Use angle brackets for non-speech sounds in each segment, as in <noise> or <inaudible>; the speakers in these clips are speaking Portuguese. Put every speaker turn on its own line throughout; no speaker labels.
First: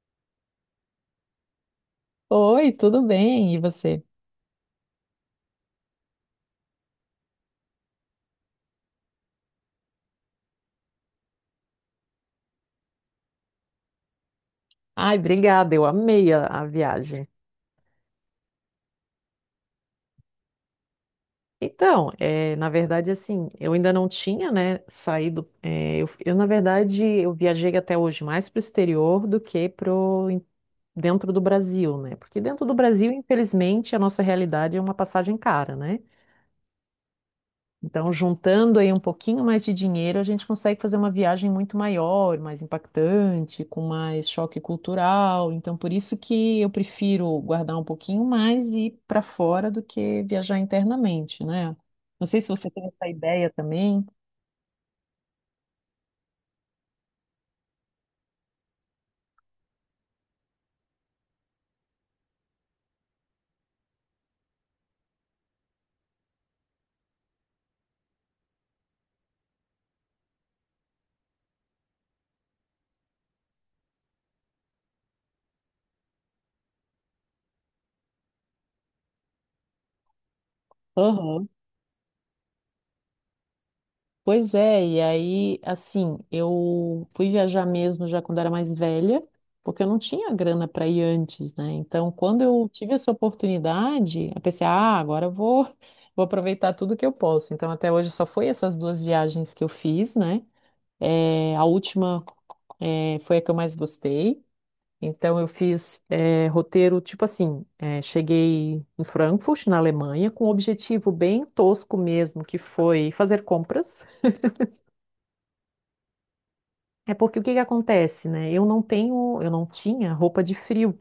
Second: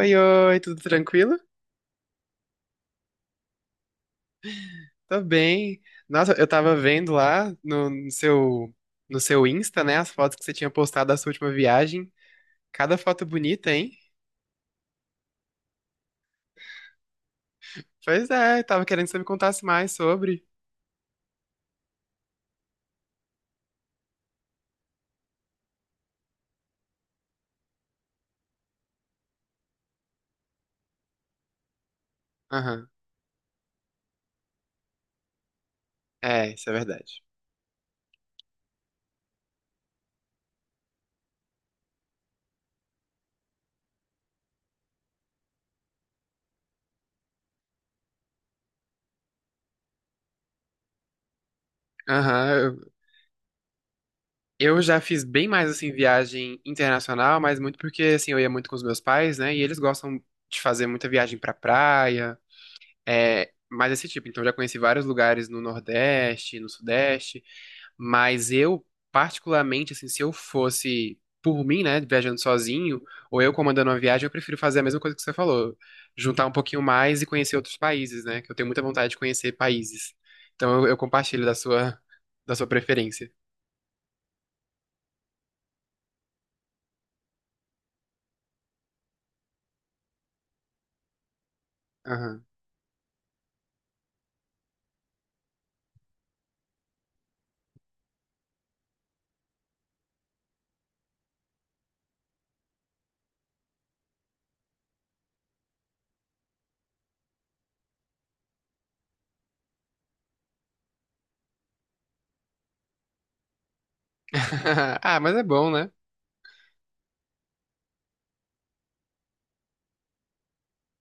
Oi, oi, tudo tranquilo?
Oi, tudo bem? E você?
Tô bem. Nossa, eu tava vendo lá no seu Insta, né, as fotos que você tinha postado da sua última viagem. Cada foto bonita, hein?
Ai, obrigada, eu amei a viagem.
Pois é, tava querendo que você me contasse mais sobre.
Então, na verdade, assim, eu ainda não tinha, né, saído. Na verdade, eu viajei até hoje mais para o exterior do que dentro do Brasil, né? Porque dentro do
Aham.
Brasil, infelizmente, a nossa realidade é uma passagem cara, né?
É, isso é verdade.
Então, juntando aí um pouquinho mais de dinheiro, a gente consegue fazer uma viagem muito maior, mais impactante, com mais choque cultural. Então, por isso que eu prefiro guardar um pouquinho mais e ir para fora do que viajar internamente, né? Não sei
Aham,
se você tem
eu,
essa ideia também.
eu já fiz bem mais assim viagem internacional, mas muito porque assim eu ia muito com os meus pais, né? E eles gostam de fazer muita viagem pra praia, é, mais esse tipo. Então eu já conheci vários lugares no Nordeste, no Sudeste. Mas eu, particularmente, assim, se eu fosse por mim, né, viajando sozinho, ou eu comandando uma viagem, eu prefiro fazer a mesma coisa que você falou, juntar um pouquinho mais e conhecer outros países, né, que eu tenho muita vontade de conhecer países. Então eu compartilho
Aham.
da sua preferência.
Pois é, e aí, assim, eu fui viajar mesmo já quando era mais velha, porque eu não tinha grana para ir antes, né? Então, quando
Aham.
eu tive essa oportunidade, eu pensei, ah, agora eu vou, <laughs> vou aproveitar tudo que eu posso. Então, até hoje só foi essas duas viagens que eu fiz, né? A última, foi a que eu mais gostei. Então, eu fiz, roteiro, tipo assim, cheguei em Frankfurt, na Alemanha, com um objetivo bem tosco mesmo, que foi fazer compras.
<laughs> Ah, mas é bom, né?
É porque o que que acontece, né? Eu não tenho, eu não tinha roupa de frio.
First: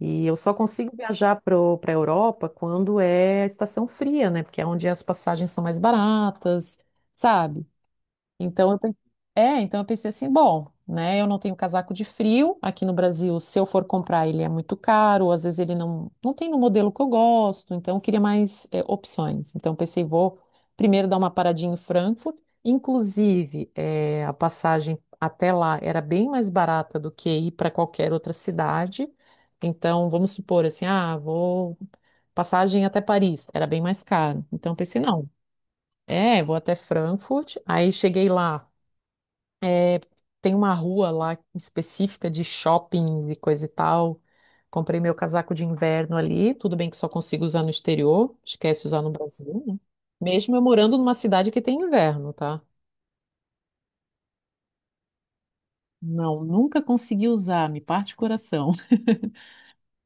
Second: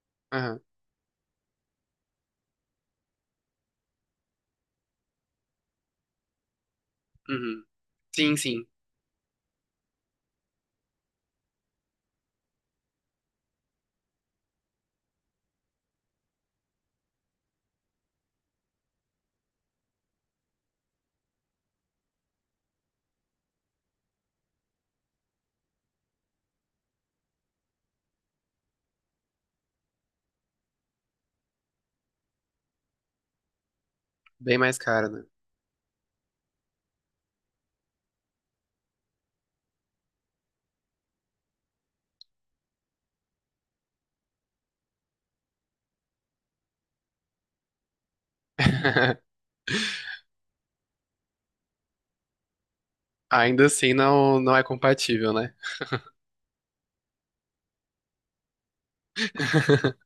E eu só
Aham.
consigo viajar para a Europa quando é estação fria, né? Porque é onde as passagens são mais baratas,
Uhum.
sabe?
Sim, sim.
Então eu, pen- então eu pensei assim, bom, né? Eu não tenho casaco de frio aqui no Brasil. Se eu for comprar, ele é muito caro. Às vezes ele não tem no modelo que eu gosto. Então eu queria mais é, opções. Então eu pensei, vou primeiro dar uma paradinha em Frankfurt. Inclusive, é, a passagem até lá era bem mais barata do que ir para qualquer outra cidade. Então vamos supor assim, ah, vou passagem até Paris era bem mais caro.
Bem
Então
mais
eu pensei,
caro, né?
não. É, vou até Frankfurt. Aí cheguei lá. É, tem uma rua lá específica de shoppings e coisa e tal. Comprei meu casaco de inverno ali. Tudo bem que só consigo usar no exterior. Esquece usar no
<laughs>
Brasil, né? Mesmo eu morando numa cidade que tem inverno, tá?
Ainda assim não, não é compatível, né?
Não, nunca consegui usar, me parte o coração. <laughs>
<laughs>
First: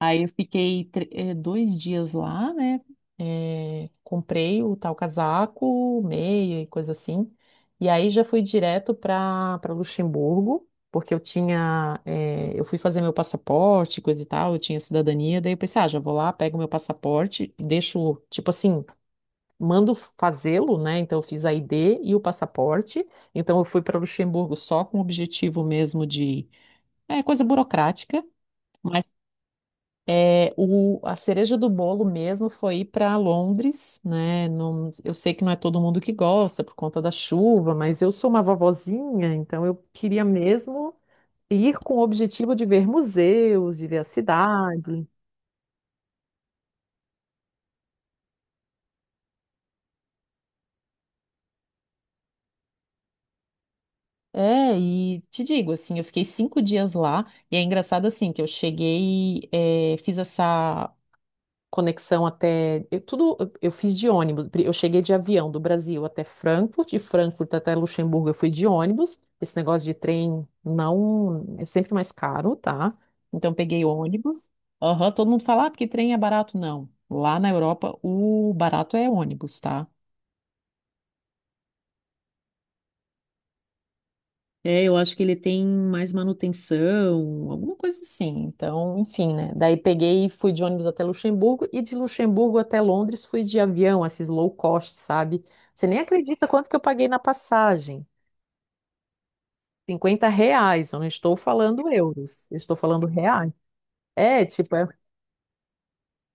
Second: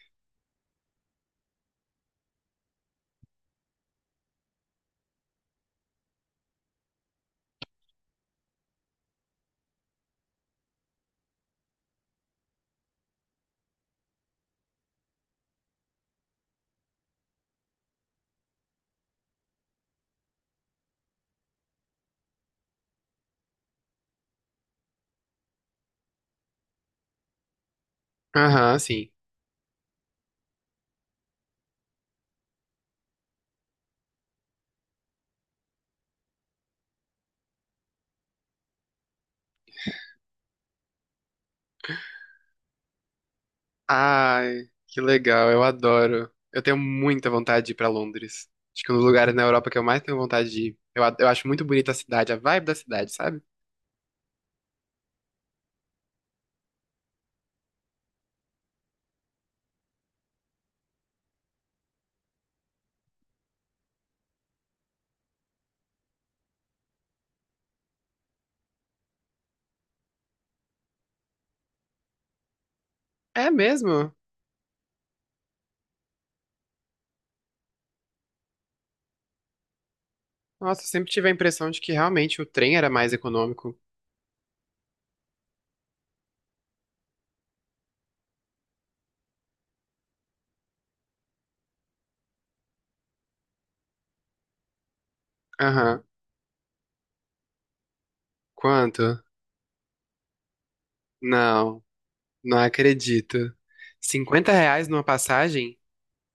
Aí eu fiquei 2 dias lá, né? Comprei o tal casaco, meia e coisa assim. E aí já fui direto para Luxemburgo, porque eu tinha, eu fui fazer meu passaporte, coisa e tal, eu tinha cidadania. Daí eu pensei, ah, já vou lá, pego meu passaporte, deixo, tipo assim, mando fazê-lo, né? Então eu fiz a ID e o passaporte. Então eu fui para Luxemburgo só com o objetivo mesmo de, é, coisa burocrática.
Aham,
mas
sim.
a cereja do bolo mesmo foi ir para Londres, né? Eu sei que não é todo mundo que gosta por conta da chuva, mas eu sou uma vovozinha, então eu queria mesmo ir com o objetivo de ver museus, de ver a
Ai, que
cidade.
legal, eu adoro. Eu tenho muita vontade de ir pra Londres. Acho que é um dos lugares na Europa que eu mais tenho vontade de ir. Eu, eu acho muito bonita a cidade, a vibe da cidade, sabe?
É, e te digo, assim, eu fiquei 5 dias lá, e é engraçado, assim, que eu cheguei, fiz essa conexão até. Eu, tudo eu fiz de ônibus. Eu cheguei de avião do Brasil até Frankfurt, de Frankfurt até Luxemburgo eu fui de ônibus. Esse negócio de trem não é sempre mais caro, tá?
É
Então peguei
mesmo?
ônibus. Aham, todo mundo fala, ah, porque trem é barato. Não. Lá na Europa, o barato é ônibus, tá?
Nossa, eu sempre tive a impressão de que realmente o trem era mais econômico.
É, eu acho que ele tem mais manutenção, alguma coisa assim. Então, enfim, né? Daí peguei e fui de ônibus até Luxemburgo e de Luxemburgo até Londres fui de avião, esses low cost, sabe? Você nem
Aham.
acredita quanto que eu paguei na passagem.
Quanto?
R$ 50, eu não estou
Não,
falando euros, eu
não
estou falando reais.
acredito.
É,
cinquenta
tipo,
reais numa passagem?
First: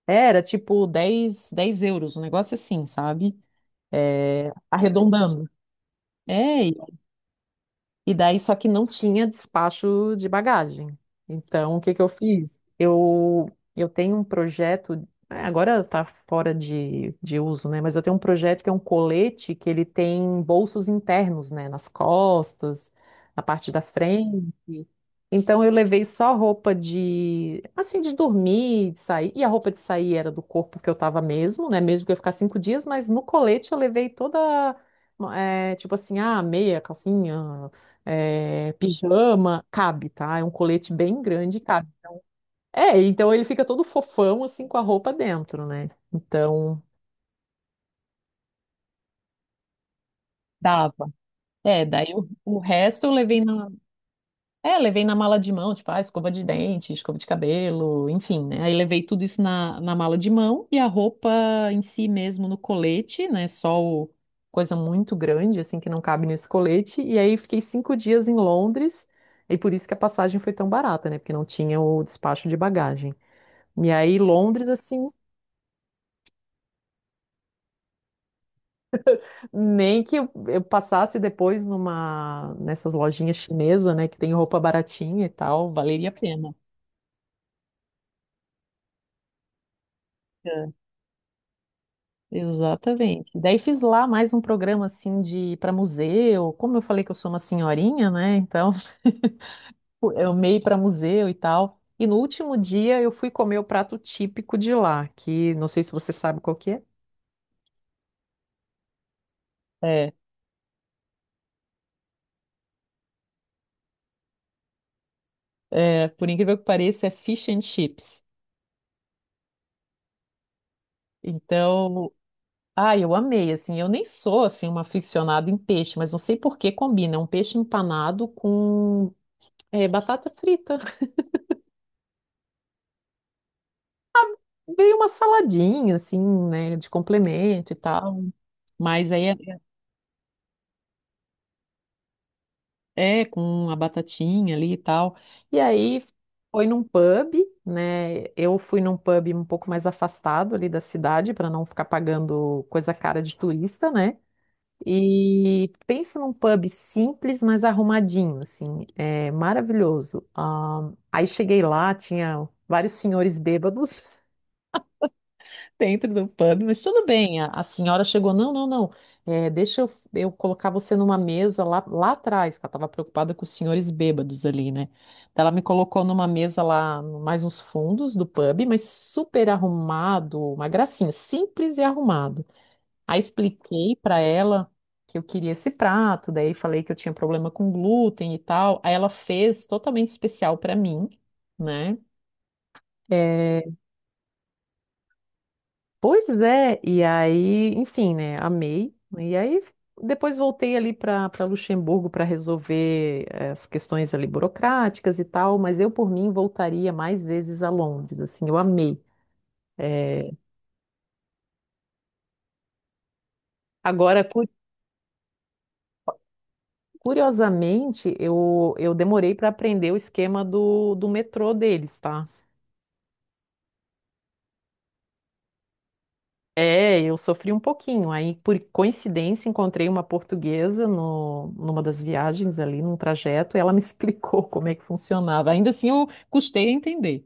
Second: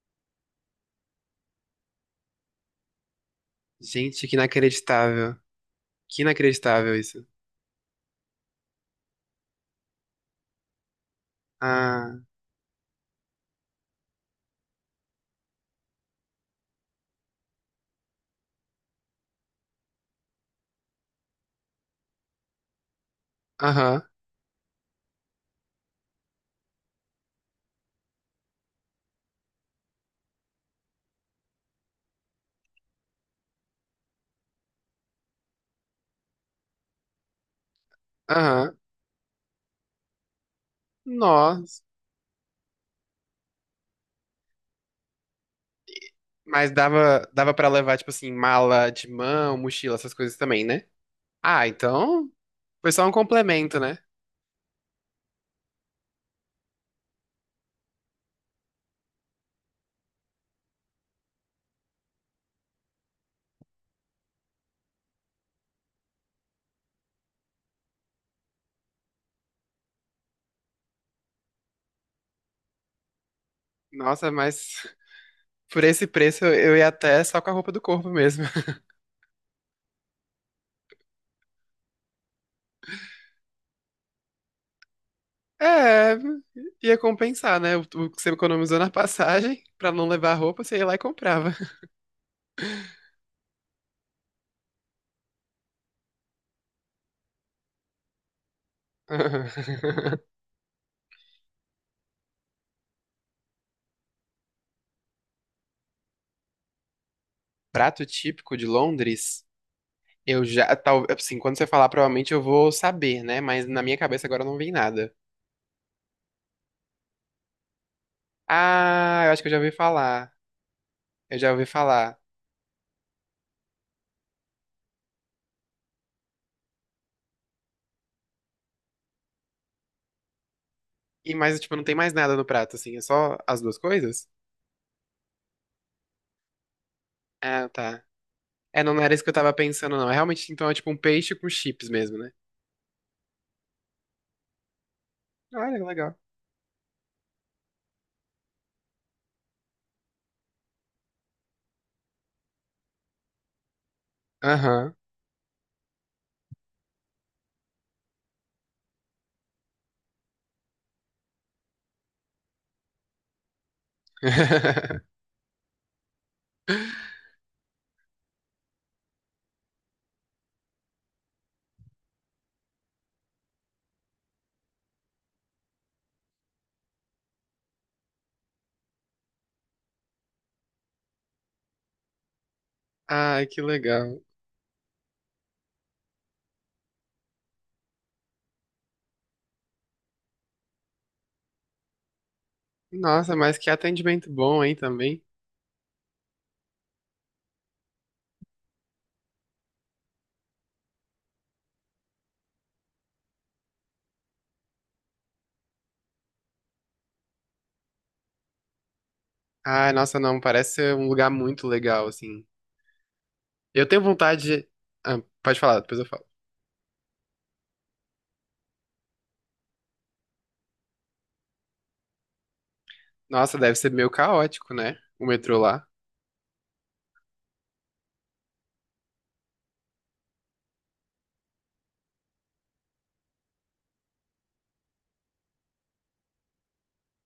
era tipo dez euros, um negócio assim, sabe?
Gente, que
É,
inacreditável.
arredondando.
Que
É,
inacreditável isso.
e daí só que não tinha despacho de bagagem. Então, o que que eu
Ah,
fiz? Eu tenho um projeto, é, agora tá fora de uso, né? Mas eu tenho um projeto que é um colete que ele tem bolsos internos, né? Nas costas, na parte da
aham,
frente. Então, eu levei só roupa de, assim, de dormir, de sair. E a roupa de sair era do corpo que eu tava mesmo, né? Mesmo que eu ia ficar 5 dias, mas no colete eu levei toda é, tipo assim, ah, meia, calcinha, é,
aham.
pijama, cabe, tá? É um colete bem grande e
Nossa.
cabe. É, então ele fica todo fofão, assim, com a roupa dentro, né?
Mas
Então,
dava para levar, tipo assim, mala de mão, mochila, essas coisas também, né?
dava.
Ah,
É, daí o,
então
o
foi só
resto
um
eu
complemento, né?
levei na mala de mão, tipo, ah, escova de dente, escova de cabelo, enfim, né? Aí levei tudo isso na mala de mão e a roupa em si mesmo no colete, né? Só o, coisa muito grande, assim, que não cabe nesse colete. E aí fiquei 5 dias em Londres e por isso que a passagem foi tão barata, né? Porque não tinha o despacho de bagagem. E aí,
Nossa,
Londres,
mas
assim,
<laughs> por esse preço eu ia até só com a roupa do corpo mesmo. <laughs>
nem que eu passasse depois nessas lojinhas chinesas, né, que tem roupa baratinha e tal, valeria a
É,
pena.
ia compensar, né? O que você economizou na passagem, pra não levar a roupa,
É.
você ia lá e comprava.
Exatamente. Daí fiz lá mais um programa assim de para museu. Como eu falei que eu sou uma senhorinha, né? Então, <laughs>
<laughs>
eu meio para museu e tal. E no último dia eu fui comer o prato típico de lá, que não sei se você sabe qual que é.
Prato típico de Londres,
É,
eu já, tal, assim, quando você falar, provavelmente eu vou saber, né? Mas na minha cabeça agora não vem nada.
por incrível que pareça, é fish and chips.
Ah, eu acho que eu já ouvi falar. Eu já ouvi
Então,
falar.
ah, eu amei, assim, eu nem sou, assim, uma aficionada em peixe, mas não sei por que combina é um peixe empanado com é, batata frita. <laughs>
E mais, tipo, não tem mais nada no prato, assim, é só as duas coisas?
Veio uma saladinha, assim, né, de
Ah,
complemento e
tá.
tal,
É, não não
mas
era isso
aí
que eu
é,
tava pensando, não. É realmente, então, é tipo um peixe com chips mesmo, né?
é com a batatinha ali e tal. E
Olha, que
aí
legal.
foi num pub, né, eu fui num pub um pouco mais afastado ali da cidade, para não ficar pagando coisa cara de turista, né.
Aham.
E pensa num pub simples, mas arrumadinho, assim, é maravilhoso. Ah, aí cheguei lá, tinha vários senhores bêbados <laughs>
<laughs>
dentro do pub, mas tudo bem. A senhora chegou, não, não, não, deixa eu colocar você numa mesa lá, lá atrás, que ela estava preocupada com os senhores bêbados ali, né? Então, ela me colocou numa mesa lá, mais nos fundos do pub, mas super arrumado, uma gracinha, simples e arrumado. Aí
Ai, que
expliquei pra
legal.
ela que eu queria esse prato, daí falei que eu tinha problema com glúten e tal. Aí ela fez totalmente especial pra mim, né?
Nossa, mas
É,
que atendimento bom, hein, também.
pois é, e aí, enfim, né? Amei. E aí depois voltei ali para Luxemburgo para resolver as questões ali burocráticas e tal, mas eu por mim voltaria mais vezes a Londres, assim, eu amei.
Ai, nossa,
É,
não, parece ser um lugar muito legal, assim. Eu tenho
agora,
vontade de... Ah, pode falar, depois eu falo.
curiosamente, eu demorei para aprender o esquema do metrô deles, tá?
Nossa, deve ser meio caótico, né, o metrô lá.
É, eu sofri um pouquinho. Aí, por coincidência, encontrei uma portuguesa no, numa das viagens ali, num trajeto, e ela me <laughs> explicou como é que funcionava. Ainda assim, eu custei a entender.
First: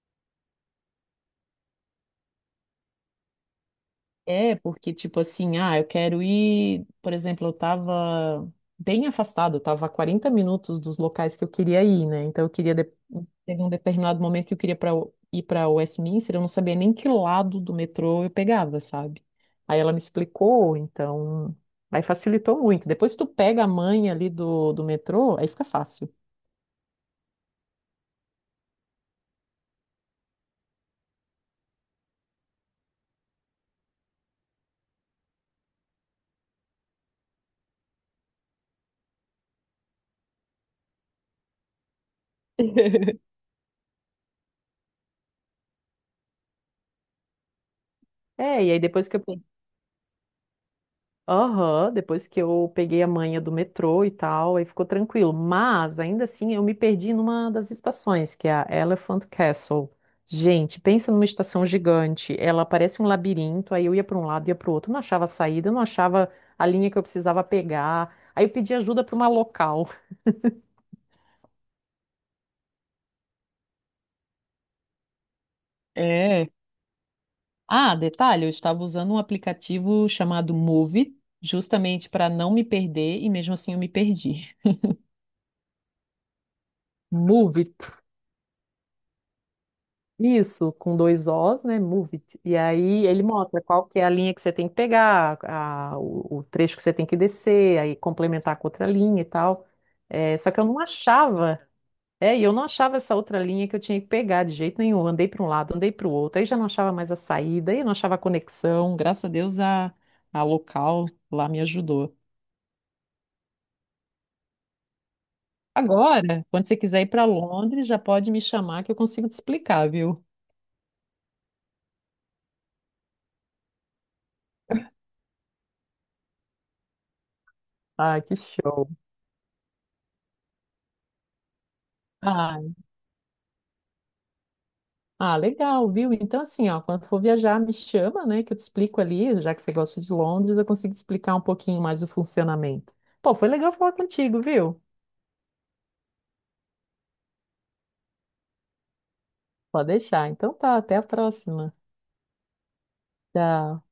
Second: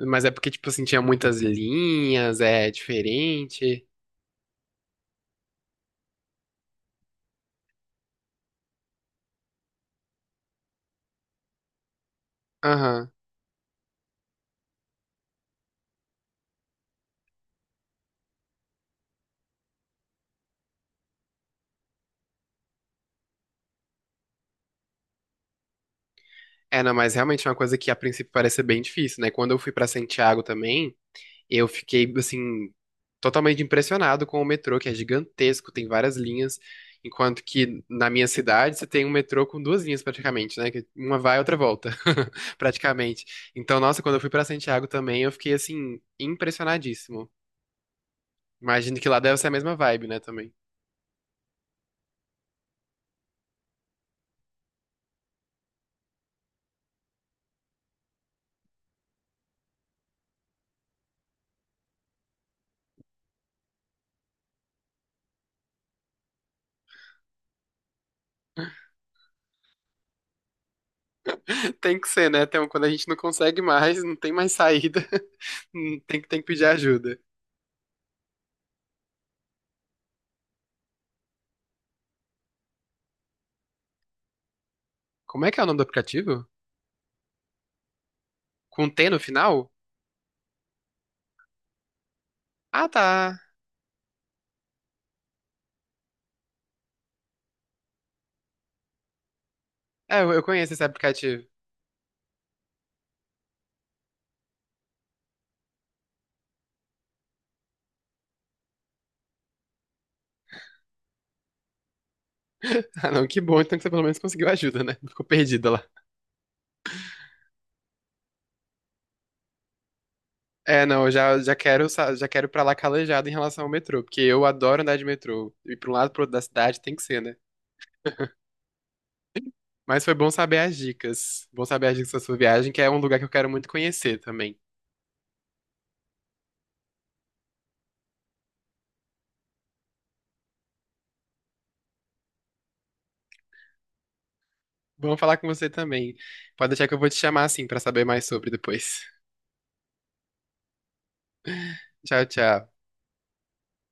Mas é porque, tipo assim, tinha muitas linhas, é diferente.
É, porque, tipo assim, ah, eu quero ir. Por exemplo, eu tava bem afastado, eu tava a 40 minutos dos locais que eu queria ir, né? Então, eu queria.
Aham.
Teve um determinado momento que eu queria pra ir para Westminster, eu não sabia nem que lado do metrô eu pegava, sabe? Aí ela me explicou, então. Aí facilitou muito. Depois que tu pega a manha ali do metrô, aí fica fácil.
É, não, mas realmente é uma coisa que a princípio parece ser bem difícil, né? Quando eu fui pra Santiago também, eu fiquei, assim, totalmente impressionado com o metrô, que é gigantesco, tem várias linhas, enquanto que na minha cidade você tem um metrô com duas linhas praticamente, né? Que uma vai e outra volta, <laughs>
<laughs>
praticamente. Então, nossa, quando eu fui pra Santiago também, eu fiquei, assim, impressionadíssimo.
É, e aí
Imagino
depois
que
que
lá
eu,
deve ser a mesma vibe, né, também.
aham, depois que eu peguei a manha do metrô e tal, aí ficou tranquilo. Mas, ainda assim, eu me perdi numa das estações, que é a Elephant Castle. Gente, pensa numa estação gigante. Ela parece um labirinto, aí eu ia para um lado, ia para o outro, não achava saída, não achava a linha que eu precisava pegar. Aí eu pedi ajuda para uma local.
<laughs> Tem que ser, né? Então, quando a gente não consegue mais, não tem mais saída, <laughs> tem que
É.
pedir ajuda.
Ah, detalhe, eu estava usando um aplicativo chamado Move, justamente para não me perder, e mesmo assim eu me perdi.
Como é que é o nome do aplicativo?
Move.
Com T no final?
Isso, com dois Os, né? Move it. E
Ah,
aí ele
tá.
mostra qual que é a linha que você tem que pegar, o trecho que você tem que descer, aí complementar com outra linha e tal.
É, eu
É,
eu
só que eu
conheço
não
esse aplicativo. <laughs>
achava, e eu não achava essa outra linha que eu tinha que pegar de jeito nenhum. Andei para um lado, andei para o outro, aí já não achava mais a saída, aí eu não achava a conexão. Graças a Deus a local lá me ajudou.
Ah, não, que bom, então que você pelo menos conseguiu ajuda, né? Não ficou perdida lá.
Agora, quando você quiser ir para Londres, já pode me chamar que eu consigo te explicar, viu?
É, não, eu já, já quero, já quero ir pra lá calejado em relação ao metrô, porque eu adoro andar de metrô. E pra um lado e pro outro da cidade tem que ser, né?
Ah, que show.
Mas foi bom saber as dicas. Bom saber as dicas da sua
Ah,
viagem, que é um lugar que eu quero muito conhecer também.
Ah, legal, viu? Então, assim, ó, quando for viajar, me chama, né, que eu te explico ali, já que você gosta de Londres, eu consigo te explicar um pouquinho mais o funcionamento. Pô, foi legal falar contigo, viu?
Bom falar com você também. Pode deixar que eu vou te chamar assim pra saber mais sobre depois.
Pode deixar. Então tá, até a próxima.
<laughs> Tchau, tchau.
Tchau.